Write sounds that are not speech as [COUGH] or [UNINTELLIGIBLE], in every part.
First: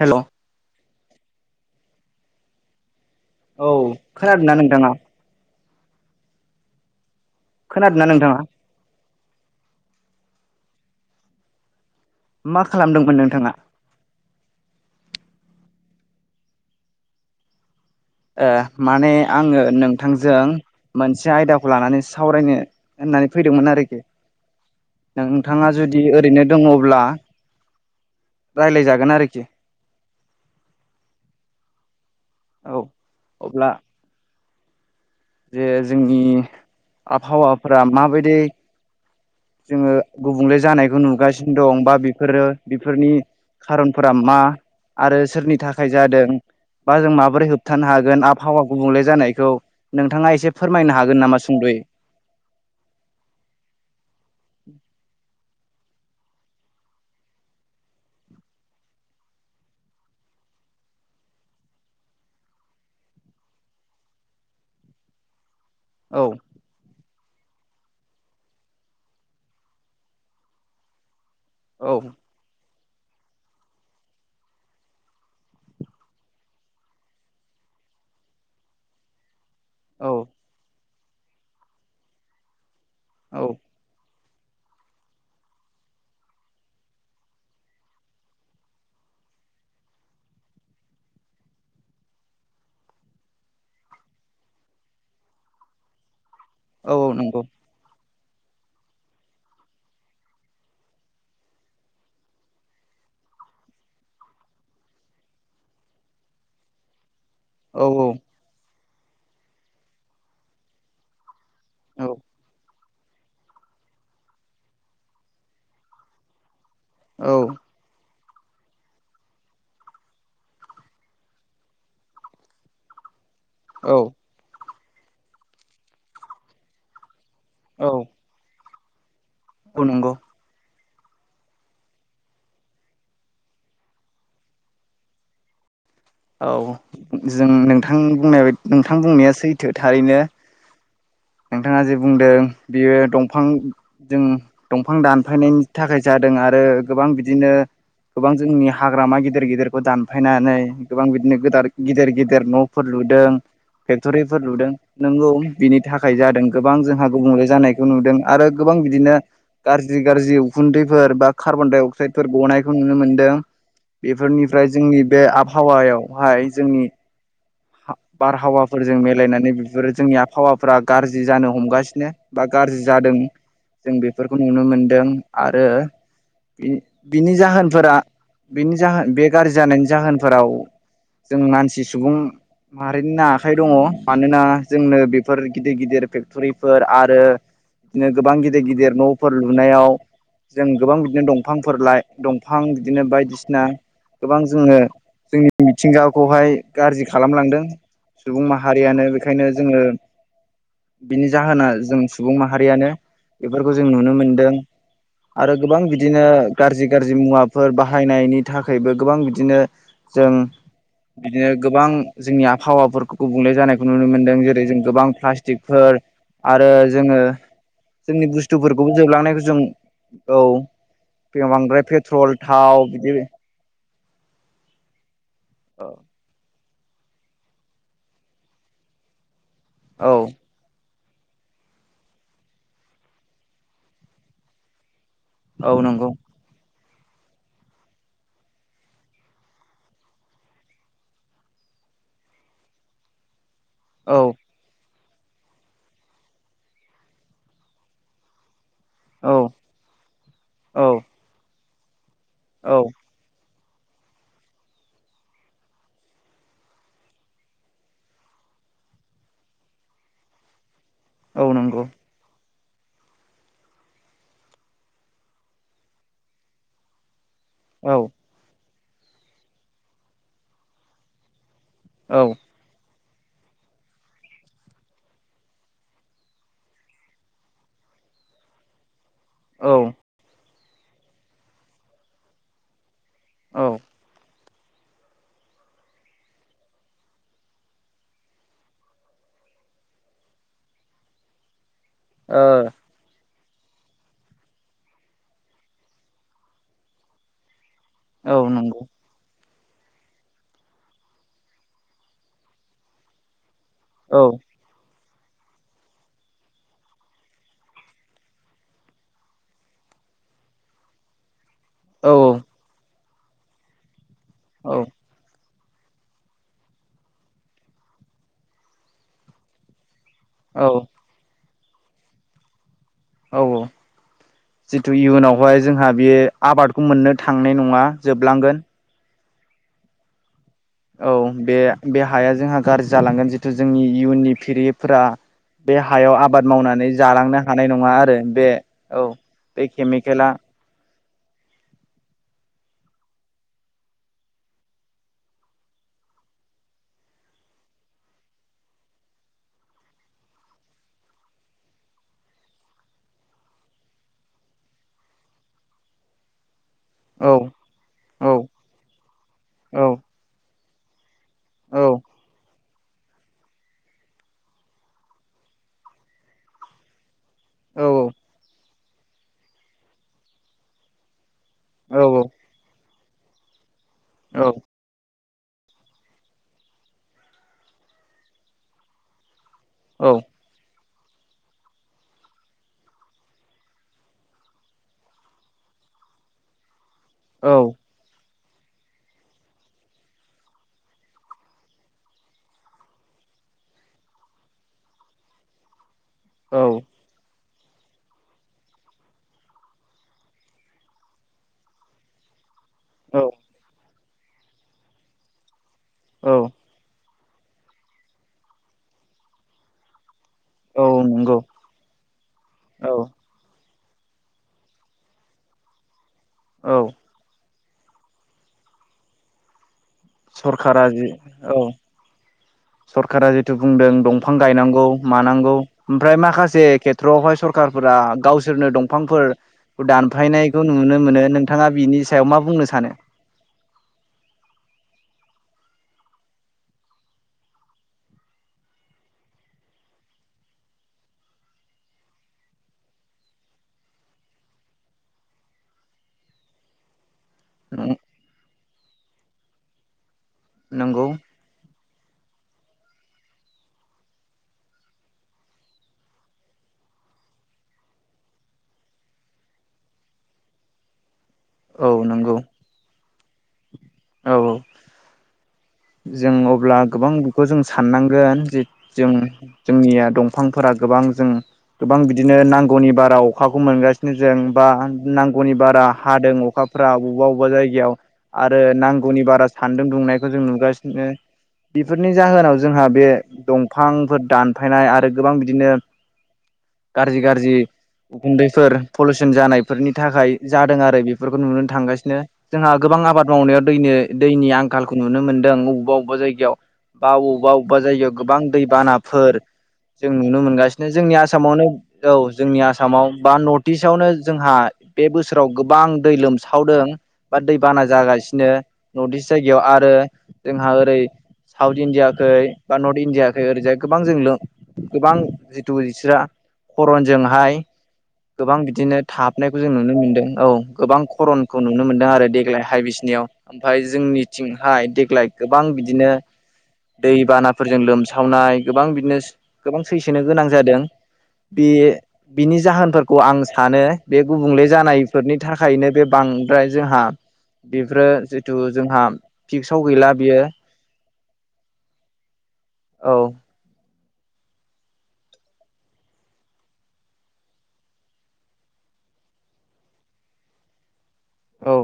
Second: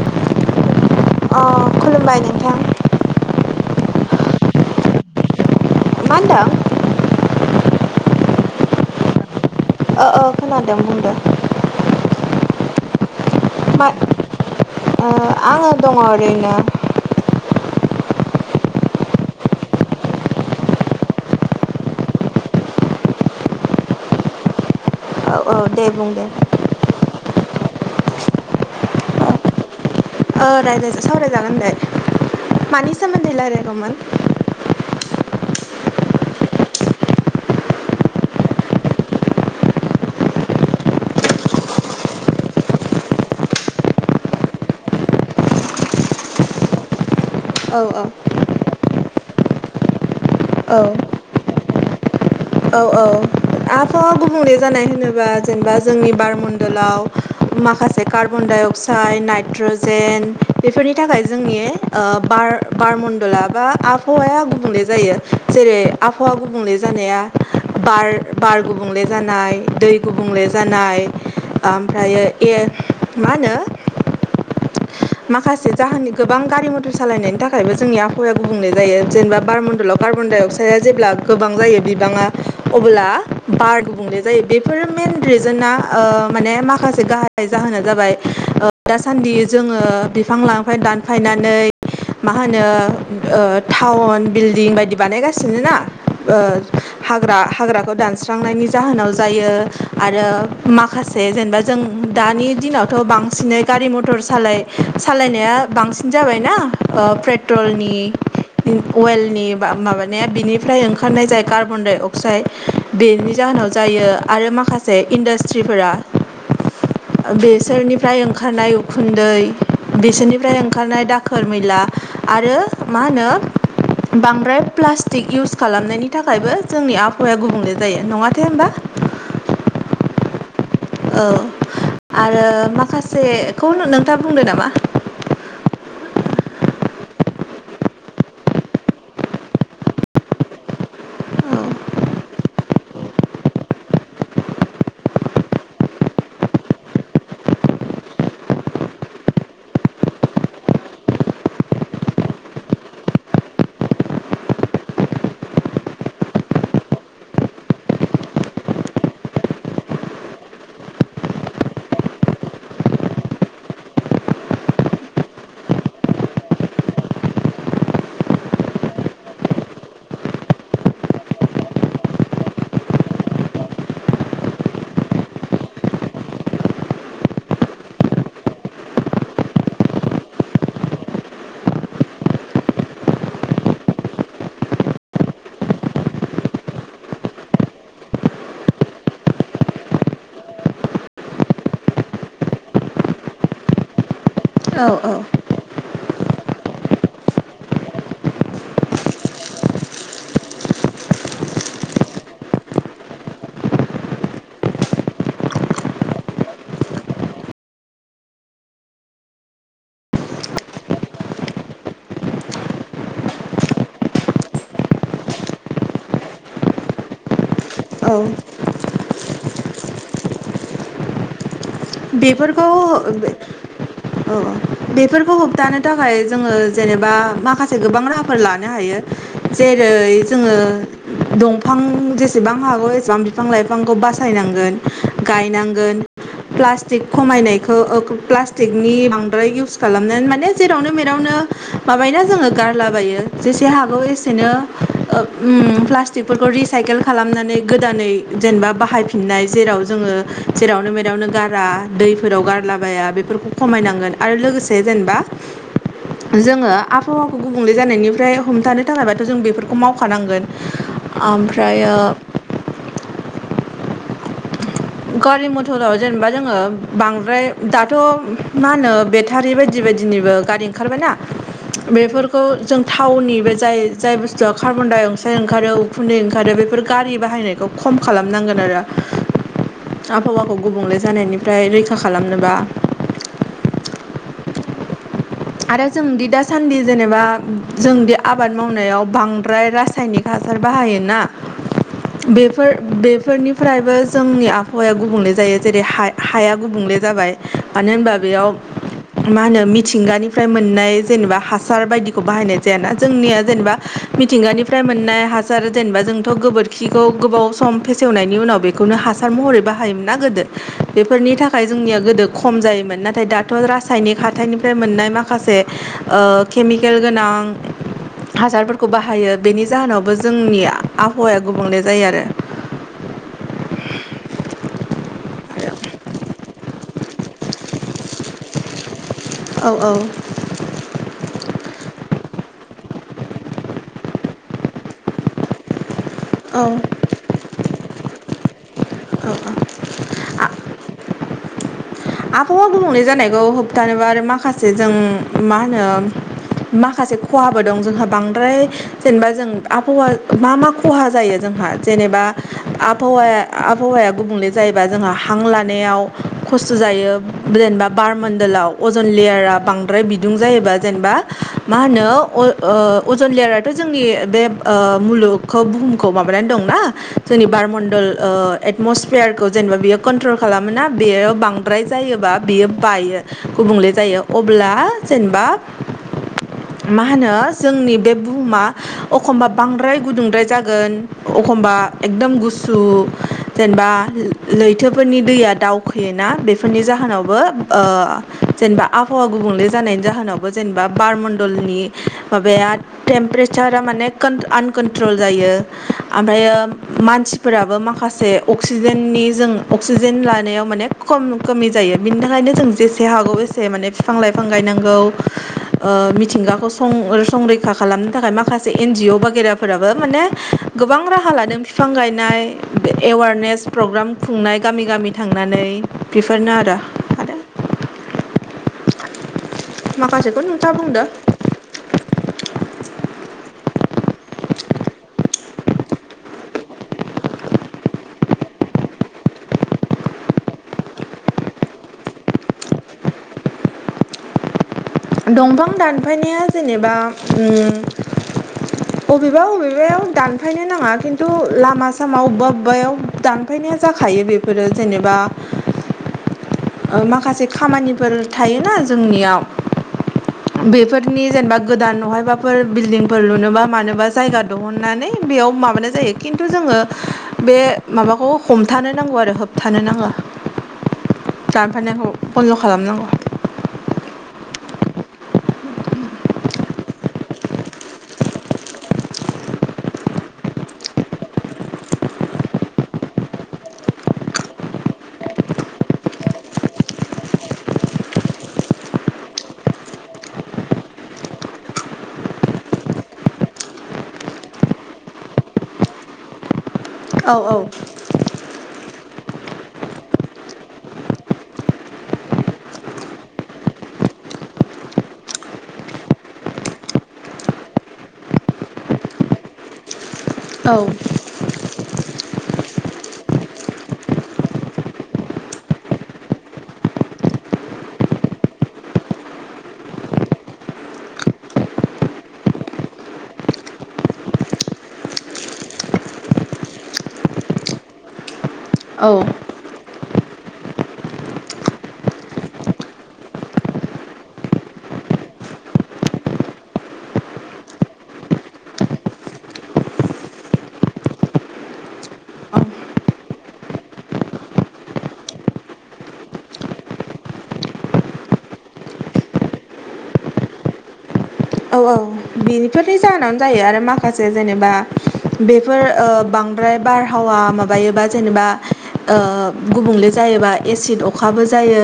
हेल' अ खुलुमबाय नोंथां। औ खोनादों ना नोंथाङा? मा होन्दों? खोनादोंना नोंथाङा? ओ ओ खोनादों बुंदो। मा खालामदोंमोन नोंथाङा ओ आंङो दंङ । [UNINTELLIGIBLE] ओ माने आङो नोंथांजों मोनसे आयदाखौ लानानै सावरायनो होननानै फैदोंमोन आरोखि औ औ नोंथाङा दे जुदि बुं दे ओरैनो दङब्ला राय्लायजागोन आरोखि ओ रायाय सावरायजागोन दे औ मानि सोमोन्दै अब्ला रायज्लायगौमोन जे जोंनि आबहावाफ माबायदि जोङो गुबुंले जानायखौ नुगासिनो दं बा बेफोरो बेफोरनि खारनफोरा मा आरो सोरनि थाखाय जादों बा जों मा बोरै औ होबथानो हागोन औ आबहावा गुबुंले जानायखौ नोंथाङा एसे औ फोरमायनो हागोन नामा सुंदै औ औ आहावा गुबुंले जानाय होनोबा जेनेबा जोंनि बारमडलाव माखासे कार्बन डाइ अक्साइड नाइट्रजेन बेफोरनि थाखाय जोंनि बार बारमडला बा आबहावाया गुबुंले जायो जेरै औ आबहावा गुबुंले जानाया बार बार गुबुंले जानाय दै गुबुंले जानाय औ ओमफ्र ए मा होनो माखासे जाहोननि गोबां गारि मथर सालायनायनि थाखायबो जोंनि आबहावाया गुबुंनाय जायो जेनेबा बार मडलाव औ कार्बन डाइ अक्साइडआ जेब्ला गोबां जायो बिबाङा अब्ला औ बार गुबुंले जायो बेफोर मेन रिजोना ओ माने माखासे गाह जाहोना जाबाय दासान्दि जों बिफां लाांनिफ्राय दानफायनानै मा होनो टाउन बिल्डिं बायदि बानायगासिनो ना ओ औ हाग्रा नंगौ हाग्राखौ दानस स्रांनायनि जाहोनाव जायो आरो माखासे जेनेबा जों दानि दिनावथ' बां सिनै गारि मथर सालाय सालायनाया बांसिन जाबायनाा ओ औ पेट्रलनि औ अवेलनि ब माबानाया बिनिफ्राय ओंखारनाय जाय कार्बन डाइ औ अक्साइड बेनि जाहोनाव जायो आरो माखासे इन्डास्ट्रिफोरा औ बेसोरनिफ्राय ओंखारनाय उखुन्दै बिसोरनिफ्राय ओंखारनाय दाखोर मैला आरो मा होनो औ बांद्राय प्लास्टिक इउस खालामनायनि थाखायबो जोंनि आब हौवाया गुबुंले औ जायो नङाथाये होनोमबा औ नांगौ। औ आरो माखासेखौ नोंथाङा बुंदो नामा [INAUDIBLE] औ जों नोंथांनि बुंनाय नोंथां बुंनाया सैथो थारैनो नोंथाङा जे बुंदों बियो दंफां जों दंफां दानफायनायनि थाखाय दों आरो गोबां बिदिनो गोबां जोंनि हाग्रामा गिदिर गिदिरखौ दानफायनानै गोबां बिदिनोद गिदिर गिदिर नफोर लु फेक्टरिफोर लुदों नोंगौ बिनि थाखाय जादों गोबां जोंहा गुबुंले जानायखौ नुदों आरो गोबां बिदिनो गाज्रि गाज्रि उखुन्दैफोर बा कार्बन दडाइ अक्साइदफोर गनायखौ नुनो मोनदों बेफोरनिफ्राय जोंनि बे आबहावायावहाय जोंनि बारहावाफोरजों मिलायनानै बेफोरो जोंनि आबहावाफोरा गाज्रि जानो हमगासिनो बा गाज्रि जादों जों बेफोरखौ नुनो मोनदों आरो बिनि जाहोनफोरा बिनि जाहोन बे गाज्रि जानायनि जाहोनफोराव जों मानसि सुबुं माहारिनिनो आखाइ दङ मानोना जोंनो बेफोर गिदिर गिदिर फेक्ट'रिफोर आरो बिदिनो गोबां गिदिर गिदिर न'फोर लुनायाव जों गोबां बिदिनो दंफांफोर लाइ दंफां बिदिनो बायदिसिना गोबां जोङो औ औ जोंनि मिथिंगाखौहाय गाज्रि खालामलांदों सुबुं माहारियानो बेखायनो जोङो बिनि जाहोना जों सुबुं माहारियानो बेफोरखौ जों नुनो मोनदों आरो गोबां बिदिनो गाज्रि गाज्रि मुवाफोर बाहायनायनि थाखायबो गोबां बिदिनो जों बिदिनो गोबां जोंनि आबहावाफोरखौ गुबुंले जानायखौ नुनो मोनदों जेरै जों गोबां प्लास्टिकफोर आरो जोङो औ जोंनि बुस्थुफोरखौबो जोबलांनायखौ जों औ बे बांद्राय पेट्रल बेफोरखौ थाव बिदि औ औ बेफोरखौ होबथानो थाखाय जोङो जेनेबा माखासे गोबां राहाफोर लानो हायो जेरै औ जोङो दंफां जेसेबां हागौ एसेबां बिफां लाइफांखौ बासायनांगोन औ गायनांगोन नंगौ प्लास्टिक खमायनायखौ प्लास्टिकनि बांद्राय इउस खालामनानै माने जेरावनो मेरावनो माबायोन जोङो गारलाबायो जेसे हागौ औ एसेनो ओ उम प्लास्टिकफोरखौ रिसाइकेल खालामनानै गोदानै जेनेबा बा औ हायफिननाय जेराव जोङो जेरावनो औ मेरावनो गारा दैफोराव औ गारलाबाया बेफोरखौ खमायनांगोन आरो लोगोसे जेनेबा जोङो आबहावाखौ गुबुंले जानायनिफ्राय हमथानो थाखायबाथ' जों बेफोरखौ मावखानांगोन औ ओमफ्राय नंगौ गारि मथराव जेनेबा जोङो बांद्राय दाथ' औ मा होनो बेटारि बायदि बायदिनिबो गारि ओंखारबायना औ बेफोरखौ जों थावनि बे जाय जाय बुस्थुआ कार्बन डाइ अक्साइड ओंखारो उखुन्दै ओंखारो बेफोर गारि बाहायनायखौ ख‌ खम खालामनांगोन आरो। औ आबहावाखौ गुबुंले जानायनिफ्राय रैखा खालामनोबा आरो जोंदि दासान्दि जेनेबा जोंदि आबाद मावनायाव बांद्राय रासायनिक हा हासार बाहायोना बेफोर औ बेफोरनि फ्रायबो जोंनि आबहावाया गुबुंले जायो जेरै हा-हाया गुबुंले जाबाय मानो होनबा ओ औ बेयाव नंगौ मा होनो मिथिंगानि फ्राय मोननाय जेनेबा हासार बायदिखौ बाहायनाय जाया ना जोंनिया जेनेबा औ मिथिंगानिफ्राय मोन नाय हासार जेनेबा जोंथ' गोबोरखिखौ गोबाव सम फेसेवनायनि उनाव बेखौनो हासार महरै बाहायोमोन ना गोदो बेफोरनि था‌ खाय जोंनिया गोदो औ खम जायोमोन नाथाय दाथ' रासायनिक हाथाइनिफ्राय मोननाय मा खासे ओ केमिकेल गोनां हासारफोरखौ बाहायो बेनि जाहोनावबो जोंनि औ औ आबहावाया गुबुंले जायो आरो। औ औ जिथु औ इयुनावहाय जोंहा बे आबादखौ मोननो थांनाय नङा जोबलांगोन औ औ औ बे बे हाया जोंहा गाज्रि जालांगोन जिथु जोंनि इयुननि फिरिफोरा बे हायाव आबाद औ मावनानै जालांनो हानाय नङा आरो बे औ बे केमिकेला आबहावा गुबुंले जानायखौ होबथानोबा आरो माखासे जों मा होनो माखासे खहाबो दं जोंहा बांद्राय जेनेबा जों आबहावा मा मा ख'हा जायो जों हा जेनेबा आबहावाया आबहावाया गुबुंले जायोबा जोंहा हां लानायाव खस सुजायो औ जेनबा बार औ मन्दोलाव अजन लेयारा औ बांद्राय बिदुं जायोबा जेनेबा मा औ होनो अ ओ अजन लेयाराथ' जोंनि बे ओ मुलुगखौ बुहुमखौ माबानानै दंना जोनि औ बारमणडल ओ एटमसफेयारखौ जेनेबा बियो कन्ट्रल खालामोना बेयो बां द्राय औ जायोबा बियो बायो गुबुंले जायो औ अब्ला जेनबा मा होनो जोंनि बे बुहुमा अखमबा बांद्राय औ गुदुंद्राय जागोन अखमबा एकदम गुसु जेनबा लैथोफोरनि दैया दावखोयोना बेफोरनि जाहोनावबो औ ओ जेनबा आबहावा गुबुंले जानायनि जाहोनावबो जेनेबा बारमण्डलनि माबाया टेम प्रेसारा माने कोन आनकनट्रल जायो आमफ्रायो औ मानसि फोराबो माखासे अक्सिजेननि जों अक्सिजेन लानायाव माने खम खमि जायो बिनि थाखायनो जों जेसे औ हागौ एसे माने बिफां लाइफां गायनांगौ। ओ औ मिथिंगाखौं सं संरैखा खालामनो थाखाय माखासे एन जि अ बागेराफोराबो माने औ गोबां राहा नंगौ लादों बिफां गायनाय औ एवारनेस प्रग्राम खुंनाय गामि गामि थांनानै बेफोरनो आरो औ आरो आरो माखासेखौ नोंथाङा सरखारा बुंदो जि औ सरखारा जिथु बुंदों दं फां गायनांगौ मानांगौ ओमफ्राय माखासे खेथ्रआवहाय सरखारफोरा गावसोरनो दंफांफोर दानफायनायखौ नुनो मोनो नोंथाङा बिनि सायाव मा बुंनो सानो? [INAUDIBLE] दंफां दानफायनाया जेनेबा उम बबेबा बबेबायाव दानफायनो नाङा खिन्थु लामा सामा अबबा अबबायाव दानफाय नाया जाखायो बेफोरो जेनेबा [INAUDIBLE] ओ माखासे खामानिफोर थायोना जोंनियाव नंगौ बेफोरनि जेनेबा गोदान नहायबाफोर बिल्डदिंफोर लुनोबा मानोबा जायगा दहुननानै बेयाव माबानाय जायो खिन्थु जों ङो बे माबाखौ हमथानो नांगौ आरो होबथानो नांङा। [INAUDIBLE] औ दानफनायखौ नंगौ बन्द' खालामनांगौ। औ औ [UNINTELLIGIBLE] जों अब्ला गोबां बेखौ जों साननांगोन जे जों जोंनिया दंफांफोराख गोबां जों गोबां बिदिनो नांगौनि बाराव अखाखौ मोनगासिनो जों बा नांगौनि बारा हादों अखाफोरा अबा अबा जायगायाव आरो नांगौनि बारा सान्दुं दुंनायखौ जों नुगासि नो। बेफोरनि जाहोनाव जोंहा बे दंफांफोर दानफायनाय आरो गोबां बिदिनो। गराजि औ गारजि उखुन्दैफोर पलुस जों जानायफोरनि थाखाय जादों आरो बेफोरखौ नुनो थांगासिनो जोंहा गोबां आबाद मावनायाव दैनो दैनि आंखालखौ नुनो मोनदों अ अबबा अबबा जायगायाव बा अबबा अबबा जायगायाव गोबां दैबानाफोर जों नुनो औ मोनगासिनो जोंनि आसामावनो औ स जोंनि आसामाव बा नथिस्टआवनो जोंहा बे बोसोराव गोबां दै लोमसावदों। दै बाना जागासिनो नर्थ नदिस जायगायाव आरो जोंहा ओरै साउथ इण्डियाखै बा नर्थ इण्डियाखै ओरैजाय गोबां जों लोम गोबां जिथु इस्रोरा खरनजोंहाय गोबां बिदिनो थाहाबनायखौ जों नुनो मोन्दों। औ गोबां खरनखौ नुनो मोनदों आरो देग्लायहाय बिसनियाव ओमफाय जोंनिथिंहाय देग्लाय गोबां बिदिनो दैबानाफोरजों लोमसावनाय गोबां बिदिनो सो गोबां सैसोन गोनां जादों। बे बिनि जाहोनफोरखौ आं सानो बे गुबुंले जानायफोरनि थाखायनो बे बा ओमफ्राय जोंहा बेफोरो जेथु जोंहा फिक्साव गैला बेयो औ औ बेनिफोरनि जाहोनावनो जायो आरो माखासे जेनेबा बेफोर ओ बांद्राय बारहावा माबायोबा जेनेबा ओ गुबुंले जायो। जायोबा एसिड अखाबो औ जायो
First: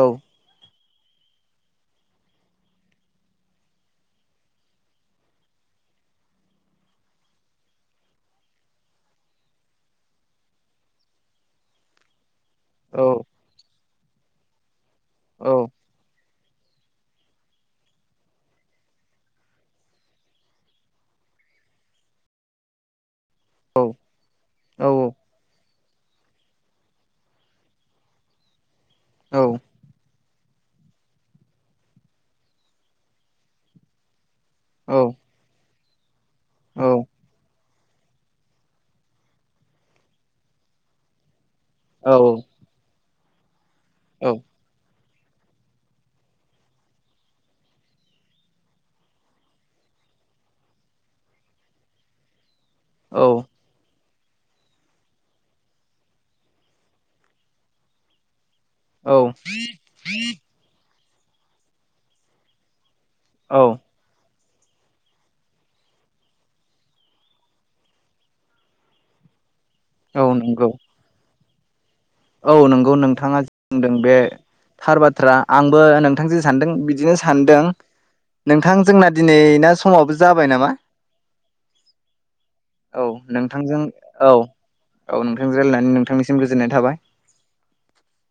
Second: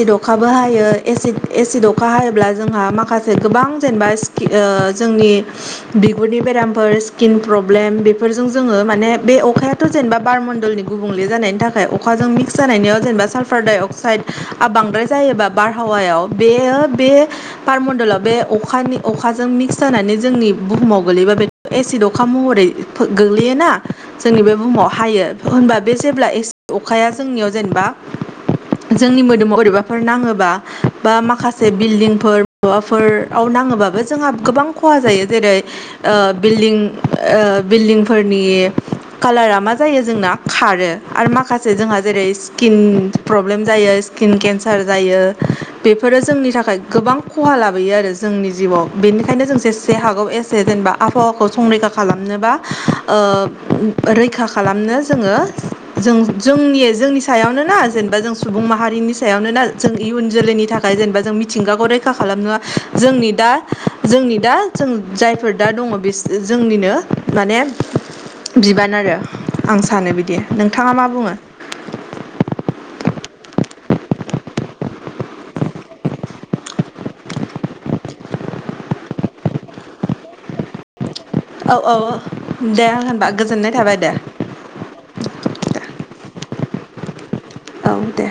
औ अखाबो हायो। एसिड एसिड अखा हायोब्ला जोंहा माखासे गोबां जेनेबा सिक ओ जोंनि बिगुरनि बेरामफोर स्किन प्रब्लेम बेफोर फोरजों जोङो माने बे अखायाथ' जेनेबा बारमन्दलनि गुबुंले जानायनि थाखाय अखाजों मिक्स जानायनिआव औ जेनेबा साल्फार डाइअक्साइडआ बांद्राय जायोबा औ बारहावायाव बेयो बे बारमणडलाव बे अखानि अखाजों मिक्स जानानै जोंनि बुहुमाव गोलैबा बे एसिड अखा महरै गोग्लैयोना औ जोंनि बे बुहुमाव औ हायो होनबा बे जेब्ला एसिट अखाया जोंनिआव जेनेबा जोंनि मोदोमाव बोरैबाफोर नाङो बा बा माखासे बिल्डिंफोर माबाफोराव नाङोबाबो जोंहा गोबां खहा औ जायो जेरै ओ बिल्डिं औ औ ओ बिल्दिं फोरनि कालारा मा जायो जोंना खारो आरो माखा से जोंहा औ जेरै स्किन प्रब्लेम जायो स्किन केन्सार जायो बेफोरो जोंनि थाखाय गोबां खहा लाब बोयो आरो जोंनि जिउआव बेनिखायनो जों जेसे हागौ एसे जेनेबा आबहावाखौ संरैखा खालामनोबा औ ओ रैखा खालामनो जोङो जों जोंनि जोंनि सायावनो ना जेनेबा जों सुबुं माहारिनि औ सायावनो ना जों इयुन जोलैनि थाखाय जेनेबा जों मिथिंगाखौ रैखा खालामना जोंनि दा औ जोंनि दा जों जायफोर दा दङ बिस जोंनिनो माने बिबान आरो आं सानो औ बिदि नंगौ नोंथाङा मा बुङो औ नंगौ नोंथाङा बुंदों बे थार बाथ्रा आंबो नोंथां जे सानदों बिदिनो सान्दों नोंथां जोंना दिनै ना समावबो जाबाय नामा औ औ दे आं औ होनबा गोजोननाय नोंथांजों थाबाय दे औ औ नोंथांजों राय्लायनानै नोंथांनिसिम गोजोननाय थाबाय औ दे